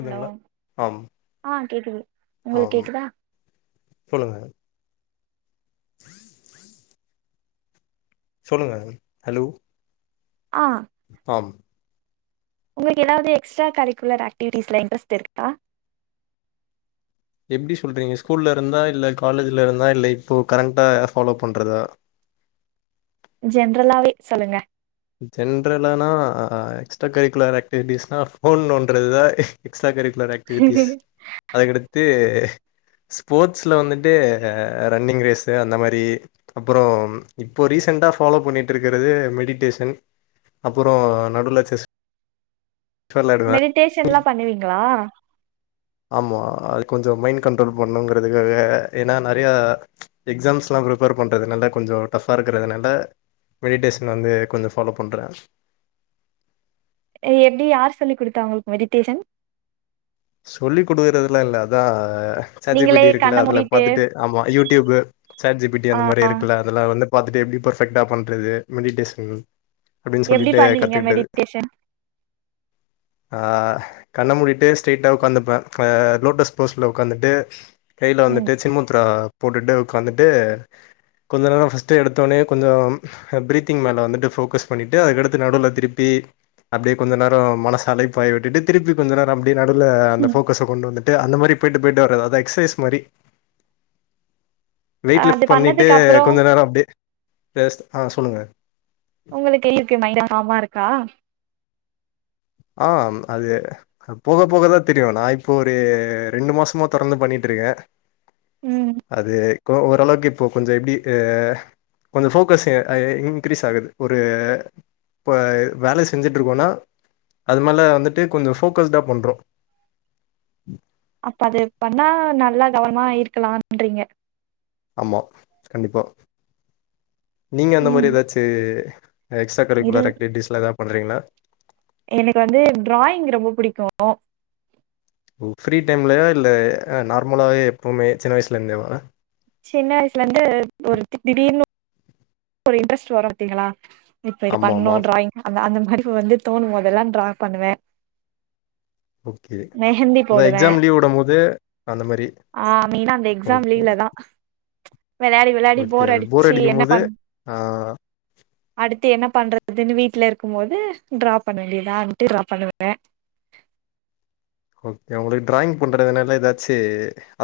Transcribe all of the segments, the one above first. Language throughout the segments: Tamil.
ஹலோ ஆம் ஆ கேக்குது உங்களுக்கு ஆம் கேக்குதா சொல்லுங்க சொல்லுங்க ஹலோ ஆ ஆம் உங்களுக்கு ஏதாவது எக்ஸ்ட்ரா கரிக்குலர் ஆக்டிவிட்டிஸ்ல இன்டரெஸ்ட் இருக்கா எப்டி சொல்றீங்க ஸ்கூல்ல இருந்தா இல்ல காலேஜ்ல இருந்தா இல்ல இப்போ கரன்ட்டா ஃபாலோ பண்றதா ஜென்ரலாவே சொல்லுங்க ஜென்ரலானா எக்ஸ்ட்ரா கரிக்குலர் ஆக்டிவிட்டிஸ்னா ஃபோன் நோன்றதுதா எக்ஸ்ட்ரா கரிக்குலர் ஆக்டிவிட்டிஸ் அதுக்கடுத்து ஸ்போர்ட்ஸ்ல வந்துட்டு ரன்னிங் ரேஸு அந்த மாரி அப்பறோ இப்போ ரீசன்டா ஃபாலோ பண்ணிட்டு ருக்கிறது மெடிடேஸ் சன் அப்பறோ நடுல செஸ் வெளாடுவே மெடிடேஷன்லா பண்ணுவீங்களா ஆமா அது கொஞ்சோ மைண் கண்ட்ரோல் பண்ணுங்கிறதுக்காக ஏன்னா நெறைய எக்ஸாம்ஸ்ல எல்லா ப்ரிப்பர் பண்றதுனால்ல கொஞ்சோ டஃபா இருக்கிறதுனால மெடிட்டேஷன் வந்து கொஞ்சோ ஃபாலோ பண்றே ஏ எப்டி யார் சொல்லி கொடுத்தா உங்களுக்கு மெடிடேஷன் சொல்லி கொடுக்கறதுல்லா இல்ல அதா சாட் ஜி பி நீங்களே ட்டி இருக்குல கண்ண அதல மூடிட்டு பாத்துட்டு ஆமா YouTube chat G P T ஆ அந்த மாரி இருக்குல அதல வந்து பாத்துட்டு எப்டி பெர்ஃபெக்ட்டா பண்றது மெடிடேஷன் அப்டின்னு எப்டி சொல்லிட்டு பண்ணுவீங்க கத்துக்கிட்டே மெடிடேஷன் ஆ கண்ண மூடிட்டு ஸ்டேட்டா உட்காந்துப்பே லோட்டஸ் போஸ்ல உட்காந்துட்டு கையில் ம் வந்துட்டு சின்முத்துரா போட்டுட்டு உட்காந்துட்டு கொஞ்ச நேரோ ஃபஸ்ட்டு எடுத்தோனே கொஞ்சோ பிரீத்திங் மேல வந்துட்டு ஃபோக்கஸ் பண்ணிட்டு அதுக்கடுத்து நடுவுல திருப்பி அப்டியே கொஞ்ச நேரோ மனச அலை பாயவிட்டுட்டு திருப்பி கொஞ்ச நேரோ அப்டியே நடுல அந்த போக்கஸ்ஸ கொண்டு வந்துட் அந்த மாரி போயிட்டு போயிட்டு வரது அது எக்ஸர்சைஸ் மாரி வெயிட் அது லிஃப்ட் பண்ணிட்டு பண்ணதுக்கு அப்புறோ கொஞ்ச நேரோ அப்டியே ஆ சொல்லுங்க உங்களுக்கு இருக்கு நைட்டு காமா இருக்கா ஆம் அது போக போகதா தெரியு நா இப்போ ஒரு ரெண்டு மாசமா தொடர்ந்து பண்ணிட்டு இருக்கே ம் அது ப்போ ஓரளவுக்கு இப்போ கொஞ்சோ எப்டி இருக்கு கொஞ்சோ ஃபோக்கஸ் ஆ இன்கிரீஸ் ஆகுது ஒரு இப்போ வேல செஞ்சுட்டு இருக்கோன்னா அது மாரிலா வந்துட்டு கொஞ்சோ ஃபோக்கஸ்ட்டா பண்றோ அப்ப அது பண்ணா நல்லா கவனமா இருக்கலான்ரீங்க ஆமா கண்டிப்பா நீங்க அந்த ம் மாதிரி ஏதாச்சு எக்ஸ்டரா இல் கரிக்குலர் ஆக்டிவிட்டிஸ்ல்ளா எதா பன்றீங்களா எனக்கு வந்து டிராயிங் ரொம்ப பிடிக்கு ஃப்ரீ டைம்லய இல்ல நார்மலாவே எப்பவுமே சின்ன வயசுல இருந்தேவா சின்ன வயசுல இருந்து ஒரு திடீர்னு ஒரு இன்டரெஸ்ட் வரு பாத்தீங்களா இப்ப இத ஆமா பண்ணு ஆமா டிராயிங் அது அந்த மாரி வந்து தோணும் போதெல்லா டிரா பண்ணுவே ஓகே மெஹந்தி அதா போடுவே எக்ஸாம் லீவ் விடும் போது அந்த மாதிரி ஆ மெய்னா அந்த எக்ஸாம் லீவ்ல தா வெளாடி வெளாடி ஓகே போர் அது அடிச்சு என்ன அடிக்கும்போது பண் ஆ அடுத்து என்ன பண்றதுன்னு வீட்ல இருக்கும்போது ட்ரா பண்ண வேண்டியதான்ட்டு ட்ரா பண்ணுவே ஓகே உங்களுக்கு ட்ராயிங் பண்றதுனால ஏதாச்சு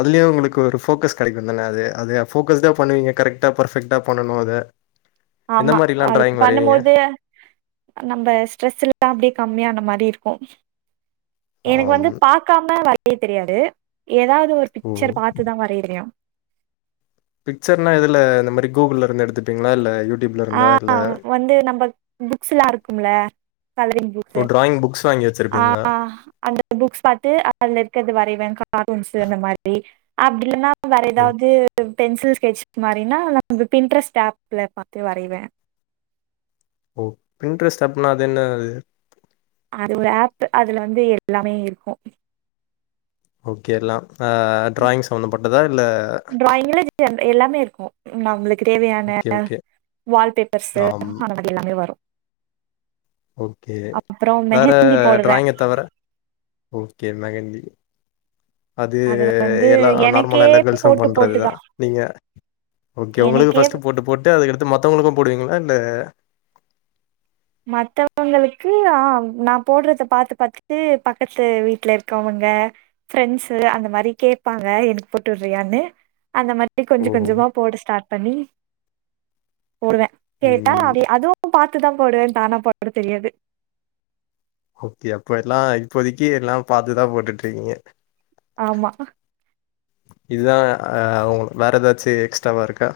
அதுலயு உங்களுக்கு ஒரு ஃபோக்கஸ் கிடைக்கு தானே அது அது ஃபோகஸ்டா பண்ணுவீங்க கரெக்டா ஃபர்பெக்ட்டா பண்ணனு அத எந்த ஆமா மாரிலா அது டிராயிங் பண்ணு வரைவீங்க? போது நம்ம ஸ்ட்ரெஸ் இருந்தா அப்டியே கம்மியான மாரி இருக்கு எனக்கு ஆம் வந்து பா பக்காம வரைய தெரியாது ஏதாவது ஒரு ஓ பிக்சர் பார்த்துதா வரைய தெரியு பிக்சர்லா எதுல இந்த மாதிர கூகுள் இருந்து எடுத்துப்பீங்களா இல்ல யூ ஆ வந்து நம்ம புக்ஸ் எல்லா இருக்கும்ல கலரிங் புக்ஸ் ஓ டிராயிங் புக்ஸ் வாங்கி ஆ வச்சிருப்பீங்களா? ஆ அந்த புக்ஸ் பாத்து அதுல இருக்கது வரைவே கார்ட்டூன்ஸ் அந்த மாதிரி அப்டி இல்லனா வேர ஓ எதாவது பென்சில் ஸ்கெட்சஸ் மாதிரின்னா ந பிட்ரெஸ்ட் ஆப்ல பார்த்து வரைவே ஓ பின்ட்ரஸ்ட் அப்புன்னா அது என்ன அது அது ஒரு ஆப்பு அதுல வந்து எல்லாமே இருக்கும் ஓகே எல்லாம் ஆ ட்ராயிங் சமந்தப்பட்டதா இல்ல டிராயிங்ல எல்லாமே இருக்கும் நம்ளுக்கு தேவயான ஓகே, ஓகே. வால் பேப்பர்ஸ்ஸு ஆம். எல்லாமே வரும் ஓக்கே அப்புறோ வேற மெஹந்தி போடுவே ட்ராய்ங்க தவர ஓக்கே மெகந்தி அது வந்து எல்லா எனக்கே நார்மலா எல்லா கேர்ள்ஸும் போட்டு பண்றதுதா போட்டுதா நீங்க ஓக்கே உங்குளுக்கு எனக்கே ஃபஸ்ட்டு போட்டு போட்டு அதுக்கடுத்து மத்தவுங்ளுக்கும் போடுவிங்களா இல்ல மத்தவங்களுக்கு ஆ நா போட்றத பாத்து பாத்துட்டு பக்கத்து வீட்ல இருக்கவுங்க ஃப்ரண்ட்ஸ்ஸு அந்த மாரி கேப்பாங்க எனக் போட்டு உட்றியானு அந்த மாரி கொஞ்சோ ஓஹோ! கொஞ்சமா போட ஸ்டாட் பண்ணி போடுவே கேட்டா ம். அதுவு பாத்துதா போடுவே தானா போட தெரியாது ஓக்கே அப்ப எல்லா இப்போதிக்கு எல்லா பாத்துதா போட்டுட்ருக்கிங்க ஆமா இதுதா ஆ உங்குள் வேற எதாச்சி எக்ஸ்ட்ராவாருக்கா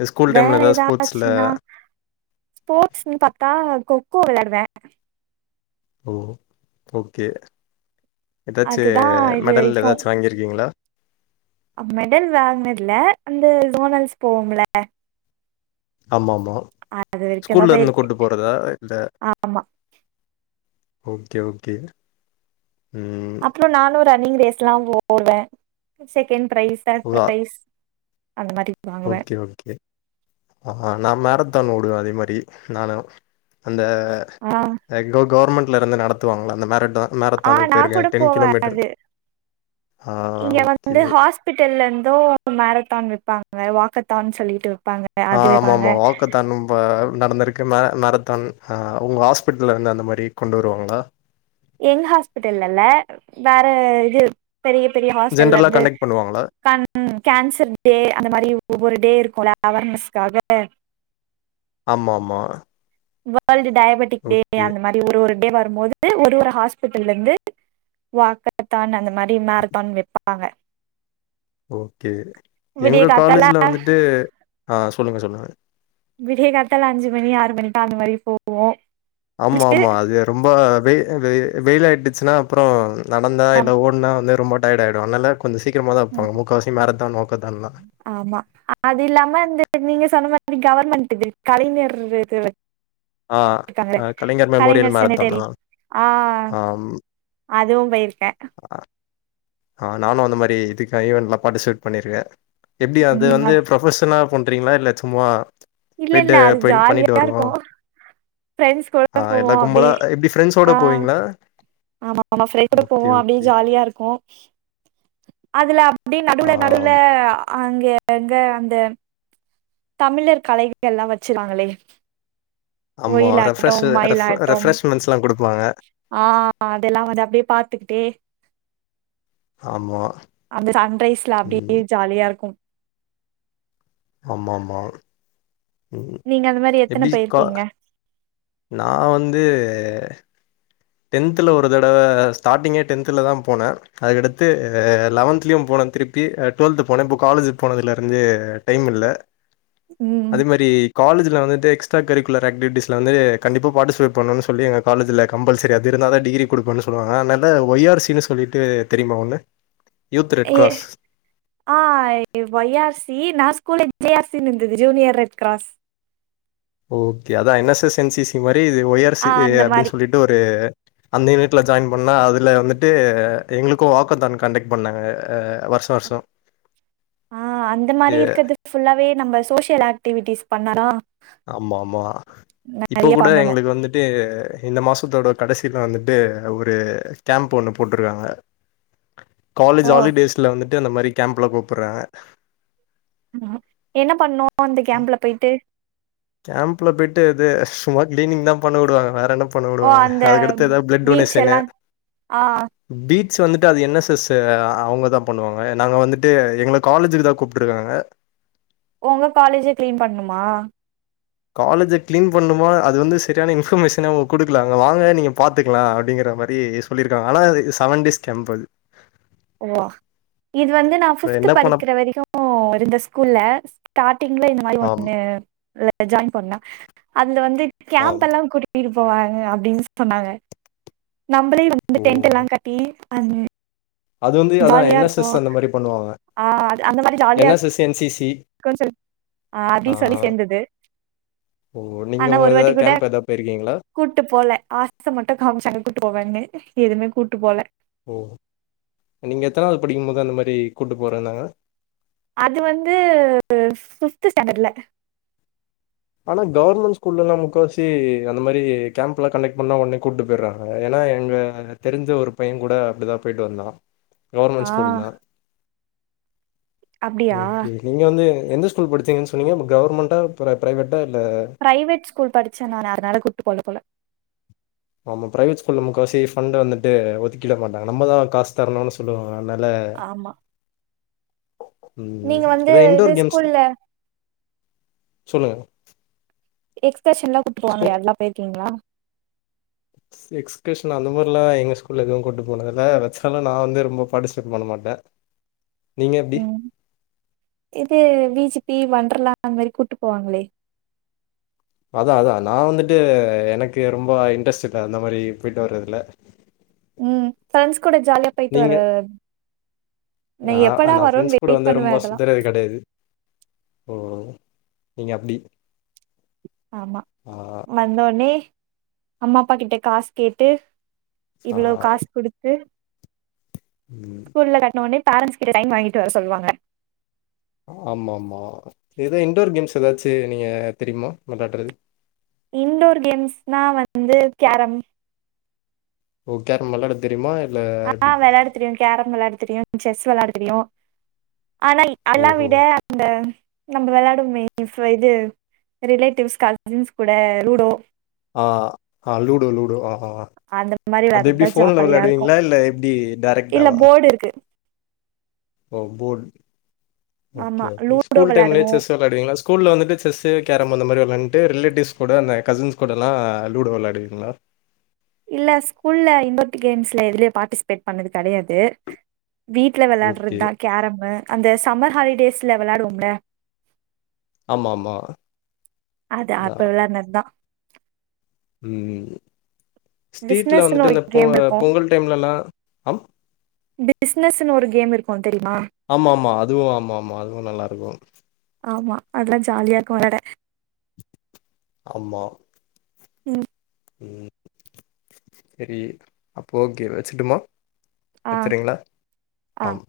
இது ஸ்கூல் வேற டைம்ல எதாது ஸ்போர்ட்ஸ்ல ஸ்போட்ஸ்னு பாத்தா கொக் கோ வெளாடுவே ஓ ஓக்கே எதாச்சி அதுதா இது மெடல் வரைக்கு எதாச்சி வாங்கிர்க்கிங்ளா மெடல் வாங்னத்ல அந்த சோனல்ஸ் போவோம்ல ஆமா ஆமா அது வரைக்குந்தா ஸ்கூல்லருந்து போயிருக்கு கூட்டு போறதா இல்ல ஆமா ஓக்கே ஓக்கே ம் இப்ப நானு ரன்னிங் ரேஸ்லா போவே செகேண்ட் ப்ரைஸ் தேர்ட் ப்ரைஸ் அந்த மாரி வாங்குவே ஓக்கே ஓக்கே ஆ நா மேரத்தான் ஓடுவே அதே மாரி நானு அந்த ஆ க கவுர்மண்ட்லருந்து நடத்துவாங்ள அந்த மேரத்தான் ஆ மேரத்தானுக்கு நா போயிருக்கே கூட டென் போவே கிலோமீட்டரு ஆ ஓக்கே பிட்டல்லர்ந்தும் மேரத்தான் வெப்பாங்க வாக்கத்தான் சொல்லிட்டு வெப்பாங்க ஆ ஆமா ஆமா வாக்கத் தா நம்ப நடந்துருக்கு மேரத்தான் உங்க ஹாஸ்பிட்லருந்து அந்த மாரி கொண்டு வருவாங்ளா எங் ஹாஸ்பிட்டல்லல்ல வேற இது பெரிய பெரிய ஜென்ரலா ஹாஸ்டல்லருந்து கண்டக்ட் பண்ணுவாங்களா கண் ம் கேன்சர் டே அந்த மாரி ஒவ்வொரு டே இருக்கும்ல அவர்னஸ்க்காக ஆமா ஆமா வோர்ல்ட்டு டயபெட்டிக் டே ஓகே அந்த மாரி ஒரு ஒரு டே வரும்மோது ஒரு ஒரு ஹாஸ்பிட்டல்லந்து வாக்கத்தான் அந்த மாரி மேரத்தான் வெப்பாங்க ஓக்கே விடிய எங்க காத்தால காலேஜ்ல வந்துட்டு ஆ சொல்லுங்க சொல்லுங்க விடிய காத்தால அஞ்சு மணி ஆறு மணிக்கா அந்த மாரி போவோ ஆமா முடிச்சுட்டு ஆமா அது ரொம்ப வெ வெய் வெய்லாய்டுச்சுன்னா அப்றோ நடந்தா இல்ல ஓட்னா வந்து ரொம்ப டயர்ட் ஆய்டு அதனால கொஞ்சோ சீக்கிரமா தா ம் வெப்பாங்க முக்கா வாசி மேரத்தா வோக்கத்தான்லா ஆமா அது இல்லாம இந்த நீங்க சொன்ன மாரி கவர்மண்ட்டுது கலைஞர் இது ஆ வெப்பாங்களே அ மெமோரியல் கலைஞர் மேரத்தான். ஆ செனட்டரி ஆ ஆம். அதுவு போய்ர்க்க அ ஆ நானு அந்த மாரி இதுக்காகவே நா பாட்டிஸ்வேட் பண்ணிருக்க எப்டி அது வந்து ப்ரொபஷனா பண்றிங்ளா இல்ல சும்மா இல்ல இல்ல போய்ட்டு அது பண்ணிட்டு ஜாலியா வருவோ இருக்கு ஃப்ரெண்ட்ஸ் கூட ஆ போவோ எல்லா அப்டி கும்பலா எப்டி ஃப்ரெண்ட்ஸோட ஆ போவிங்ளா ஆமா ஆமா ஃபிரைட்டுல போவோ அப்டியே ஜாலியா இருக்கும் அதுல அப்டி நடுவுல நடுவுல ஆம். அங்க அங்க அந்த தமிழர் கலைகள் எல்லா வச்சிருவாங்களே ஆமா ஒயிலாட்டம் ரெஃப்ரெஷு ரெஃப் மயிலாட்டம் ரெஃப்ரஷ்மெண்ட்ஸ்லா குடுப்பாங்க ஆ அதெல்லாவது அப்டே பாத்துக்கிட்டே ஆமா. அந்த சன்ரைஸ்ல அப்டியே ம். ஜாலியா இருக்கும் ஆமா ஆமா நீங்க அந்த மேரி எத்தன கா பேயிருக்கீங்க நா வந்து டென்த்துல ஒரு தடவ ஸ்டார்டிங்கே டென்த்துல தா போன அதுக்கடுத்து லெவன்த்லியு போன திருப்பி டுவெல்த்து போன இப்போ காலேஜிக்கு போனதுல இருந்து டைம் இல்ல அது மேரி காலேஜில வந்துட்டு எக்ஸ்டா கரிக்குலர் ஆக்டிவிட்ஸ்ல வந்து கண்டிப்பா பாட்டு செலக்ட் பண்ணனு சொல்லி எங்க காலேஜில கம்பல் சரி அது இருந்தாதா டிகிரி குடுப்பனு சொல்லுவாங்க அதனால ஒய் ஆர் சின்னு சொல்லிட்டு தெரியுமா ஒண்ணு ஏ ஆ ஒய் ஆர் சி நா ஸ்கூல ஜே ஆர் சின் இருந்தது ஜூனியர் ரெட் கிராஸ் ஓகே அதா N S S N C C மாரி இது ஒய் ஆர் சி ஆ அந்த மாரி அப்டின் சொல்லிட்டு ஒரு அந்த யூனிட்ல ஜாயின் பண்ணா அதுல வந்துட்டு எங்களுக்கு வாக்கதான் காண்டக்ட் பண்ணாங்க ஆ வருஷ வருஷ ஆ அந்த மாரி இருக்குது ஃபுல்லாவே நம்ப‌ சோசியல் ஆக்டிவிட்டிஸ் பண்ணலா ஆமா ஆமா இப்போ நெறைய கூட பண்ணனு எங்களுக்கு வந்து ட்டு இந்த மாசத்தோட கடைசில வந்துட்டு ஒரு கேம்ப் ஒன்னு போட்டுருக்காங்க காலேஜி ஓ ஹாலிடேஸ்ல வந்துட்டு அந்த மாரி கேம்ப்ல கூப்பற ஆமா என்ன பண்ணணு அந்த கேம்ப்ல போயிட்டு கேம்ப்ல போயிட்டு அது சும்மா கிளீனிங் தா பண்ண உடுவாங்க வேற என்ன பண்ண ஓ உடுவாங்க அந்த அதுக்கடுத்து எதா பிளட் பீச் டொனேஷனு எல்லா ஆ பீட்ஸ் வந்துட்டு அது என் எஸ் எஸு ஆ அவுங்க தா பண்ணுவாங்க நாங்க வந்துட்டு எங்கள காலேஜிக்கு தா கூப்ட்டுருக்காங்க ஒங்க காலேஜ கிளீன் பண்ணுமா காலேஜ கிளீன் பண்ணுமா அது வந்து சரியான இன்பர்மேஷனே அவுங்க குடுக்கல அங்க வாங்க நீங்க பாத்துக்கிலா அப்டிங்கிற மாரி சொல்லிருக்காங்க ஆனா இது செவன் டேஸ் கேம்ப் அது ஓ இது வந்து நா ஃபிப்த்து என்ன பண்ண படிக்கிற வரிக்கும் இருந்த ஸ்கூல்ல ஸ்டாரிங்கில இந்த மாரி ஆம், ஒண்ணு ஜாய்ன் பண்ண அதுல வந்து கேம்ப் ஆம். எல்லா கூட்டி ட்டு போவாங்க அப்டின் சொன்னாங்க நம்பளே வந்து ஓ! டென்ட்டெல்லா கட்டி அ அது வந்து அதா என் எஸ் எஸ் அந்த மாரி பண்ணுவாங்க ஆ N S S N C C கன் சொல் ஆ அப்டி சொல்லி சேந்தது ஓ நீங்க ஆனா உங்க ஒரு எதா வாட்டி கூட கேம்ப் எதா போயிருக்கீங்களா கூட்டு போல ஆச மட்டு காம்சாங்க கூட்டு போவேன்னு எதுவுமே கூட்டு போல ஓ நீங்க எத்தனாவது படிக்கமோது அந்த மாரி கூட்டு போறேன்னாங்க அது வந்து பிஃப்து ஸ்டாண்டர்ல ஆனா கவுர்மெண்ட் ஸ்கூல்லலா முக்கா வாசி அந்த மாரி கேம்ப்லா கண்டக்ட் பண்ணா ஒடனே கூட்டு போயிறாங்க ஏனா எங்க க தெரிஞ்ச ஒரு பையன் கூட அப்டிதா போய்ட்டு வந்தான் கவுர்மெண்ட் ஆ ஸ்கூல் தா அப்டியா ஓகே நீங்க வந்து எந்த ஸ்கூல் படிச்சிங்கன் சொன்னீங்க கவர்மெண்ட்டா பிர பிரைவேட்டா இல்ல பிரைவேட் ஸ்கூல் படிச்சே நானு அதனால கூட்டு போக போல ஆமா பிரைவேட் ஸ்கூல்ல முக்காவாசி பண்ட்டு வந்துட்டு ஒதுக்கிட மாட்டாங்க நம்ம தா காஸ் தரணுன்னு சொல்லுவாங்க அனால ஆமா உம் நீங்க வந்து எதோ இது இன்டோர் கேம்ஸ் ஸ்கூல்ல சொல்லுங்க எக்ஸ்பர்ஷன்லா கூட்டு ஸ்கூல் போவாங்களே அதெல்லா போயிருக்கீங்ளா எக்ஸ்கர்ஷன் அந்த மாறில்லா எங்க ஸ்கூல்ல எதுவு கூட்டு போனதில்லை வச்சாலு நா வந்து ரொம்ப பார்டிசிபேட் பண்ண மாட்டே நீங்க எப்டி ம் இது வி ஜி பி வண்ட்ரல்லா அந்த மாறி கூட்டு போவாங்களே அத்தா அத்தா நா வந்துட்டு எனக்கு ரொம்ப இன்ட்ரெஸ்ட் இல்ல அந்த மாறி போயிட்டு வரதுல்ல உம் ஃப்ரெண்ட்ஸ் கூட ஜாலியா போயிட்டு நீங்க? வரு நா நா ஃப்ரெண்ட்ஸ் வருன்னு கூட வெயிட் வந்து பண்ணுவே ரொம்ப அதெல்லா சுத்தரக்கு கிடையாது ஓ நீங்க அப்டி ஆமா ஆ வந்த உட்னே அம்மா அப்பா கிட்ட காசு கேட்டு ஆ இவ்ளோ காஸ் குடுத்து ம் ஸ்கூல்ல கட்ண உட்னே பேரன்ஸ் கிட்ட சைன் வாங்கிட்டு வர சொல்லுவாங்க ஆமா ஆமா ஏதோ இன்டோர் கேம்ஸ் ஏதாச்சு நீங்க தெரியுமா மேலாட்றது இன்டோர் கேம்ஸ்னா வந்து கேரம் ஓ கேரம் விளாட தெரியுமா இல்ல ஆ எப்டி வெளாட தெரியு கேரம் வெளாட தெரியு செஸ் வெளாட தெரியு ஆனா எல்லா ஓஹோ விட இந்த நம்ப வெளாடுவமே இஃப் இது ரிலேட்டிவ்ஸ் கசின்ஸ் கூட லூடோ ஆ ஆ லூடோ லூடோ ஓ ஆ அந்த மாரி அத் எப்டி வெளாட்றதுதா ஃபோன்ல ஜாலியா வெளாடுவீங்ளா இல்ல எப்டி டேரெக்டாவா இப்டி இருக்கு ஓ போட் ஓக்கே ஆமா ஓக்கே லூடோ ஸ்கூல் டைம்லயே வெளாடுவோ செஸ் வெ ளாடுவீங்ளா ஸ்கூல்ல வந்துட்டு செஸ்சு கேரம் அந்த மாறி வெளாண்டு ரிலேட்டிவ்ஸ் கூட அந்த கசின்ஸ் கூடல்லா லுடோ விளாடுவீங்ளா இல்ல ஸ்கூல்ல இன்டோர் கேம்ஸ்ல எதுலயு பாட்டிசிபேட் பண்ணது கிடையாது வீட் ல ஓகே. வெளாட்றதுதா கேரமு அந்த சம்மர் ஹாலிடேஸ்ல வெளாடுவோமில்ல ஆமாமா. அது அப்ப அதான். வெளாண்டதுதா ம் ம் ஸ்டிட்ல பிசினஸ்ன்னு வந்துட்டு ஒரு இந்த பொ கேம் இருக்கு பொங்கல் டைம்ல எல்லா அம் பிஸ்னஸ்னு ஒரு கேம் இருக்கும் தெரியுமா ஆமா ஆமா அதுவு ஆமா ஆமா அதுவு நல்லாருக்கு ஆமா அதெல்லா ஜாலியா இருக்கும் வெளாட ஆமா ம் உம் சரி அப்போ ஓக்கே வச்சுட்டுமா ஆ வச்சட்றீங்ளா ஆ ஆம்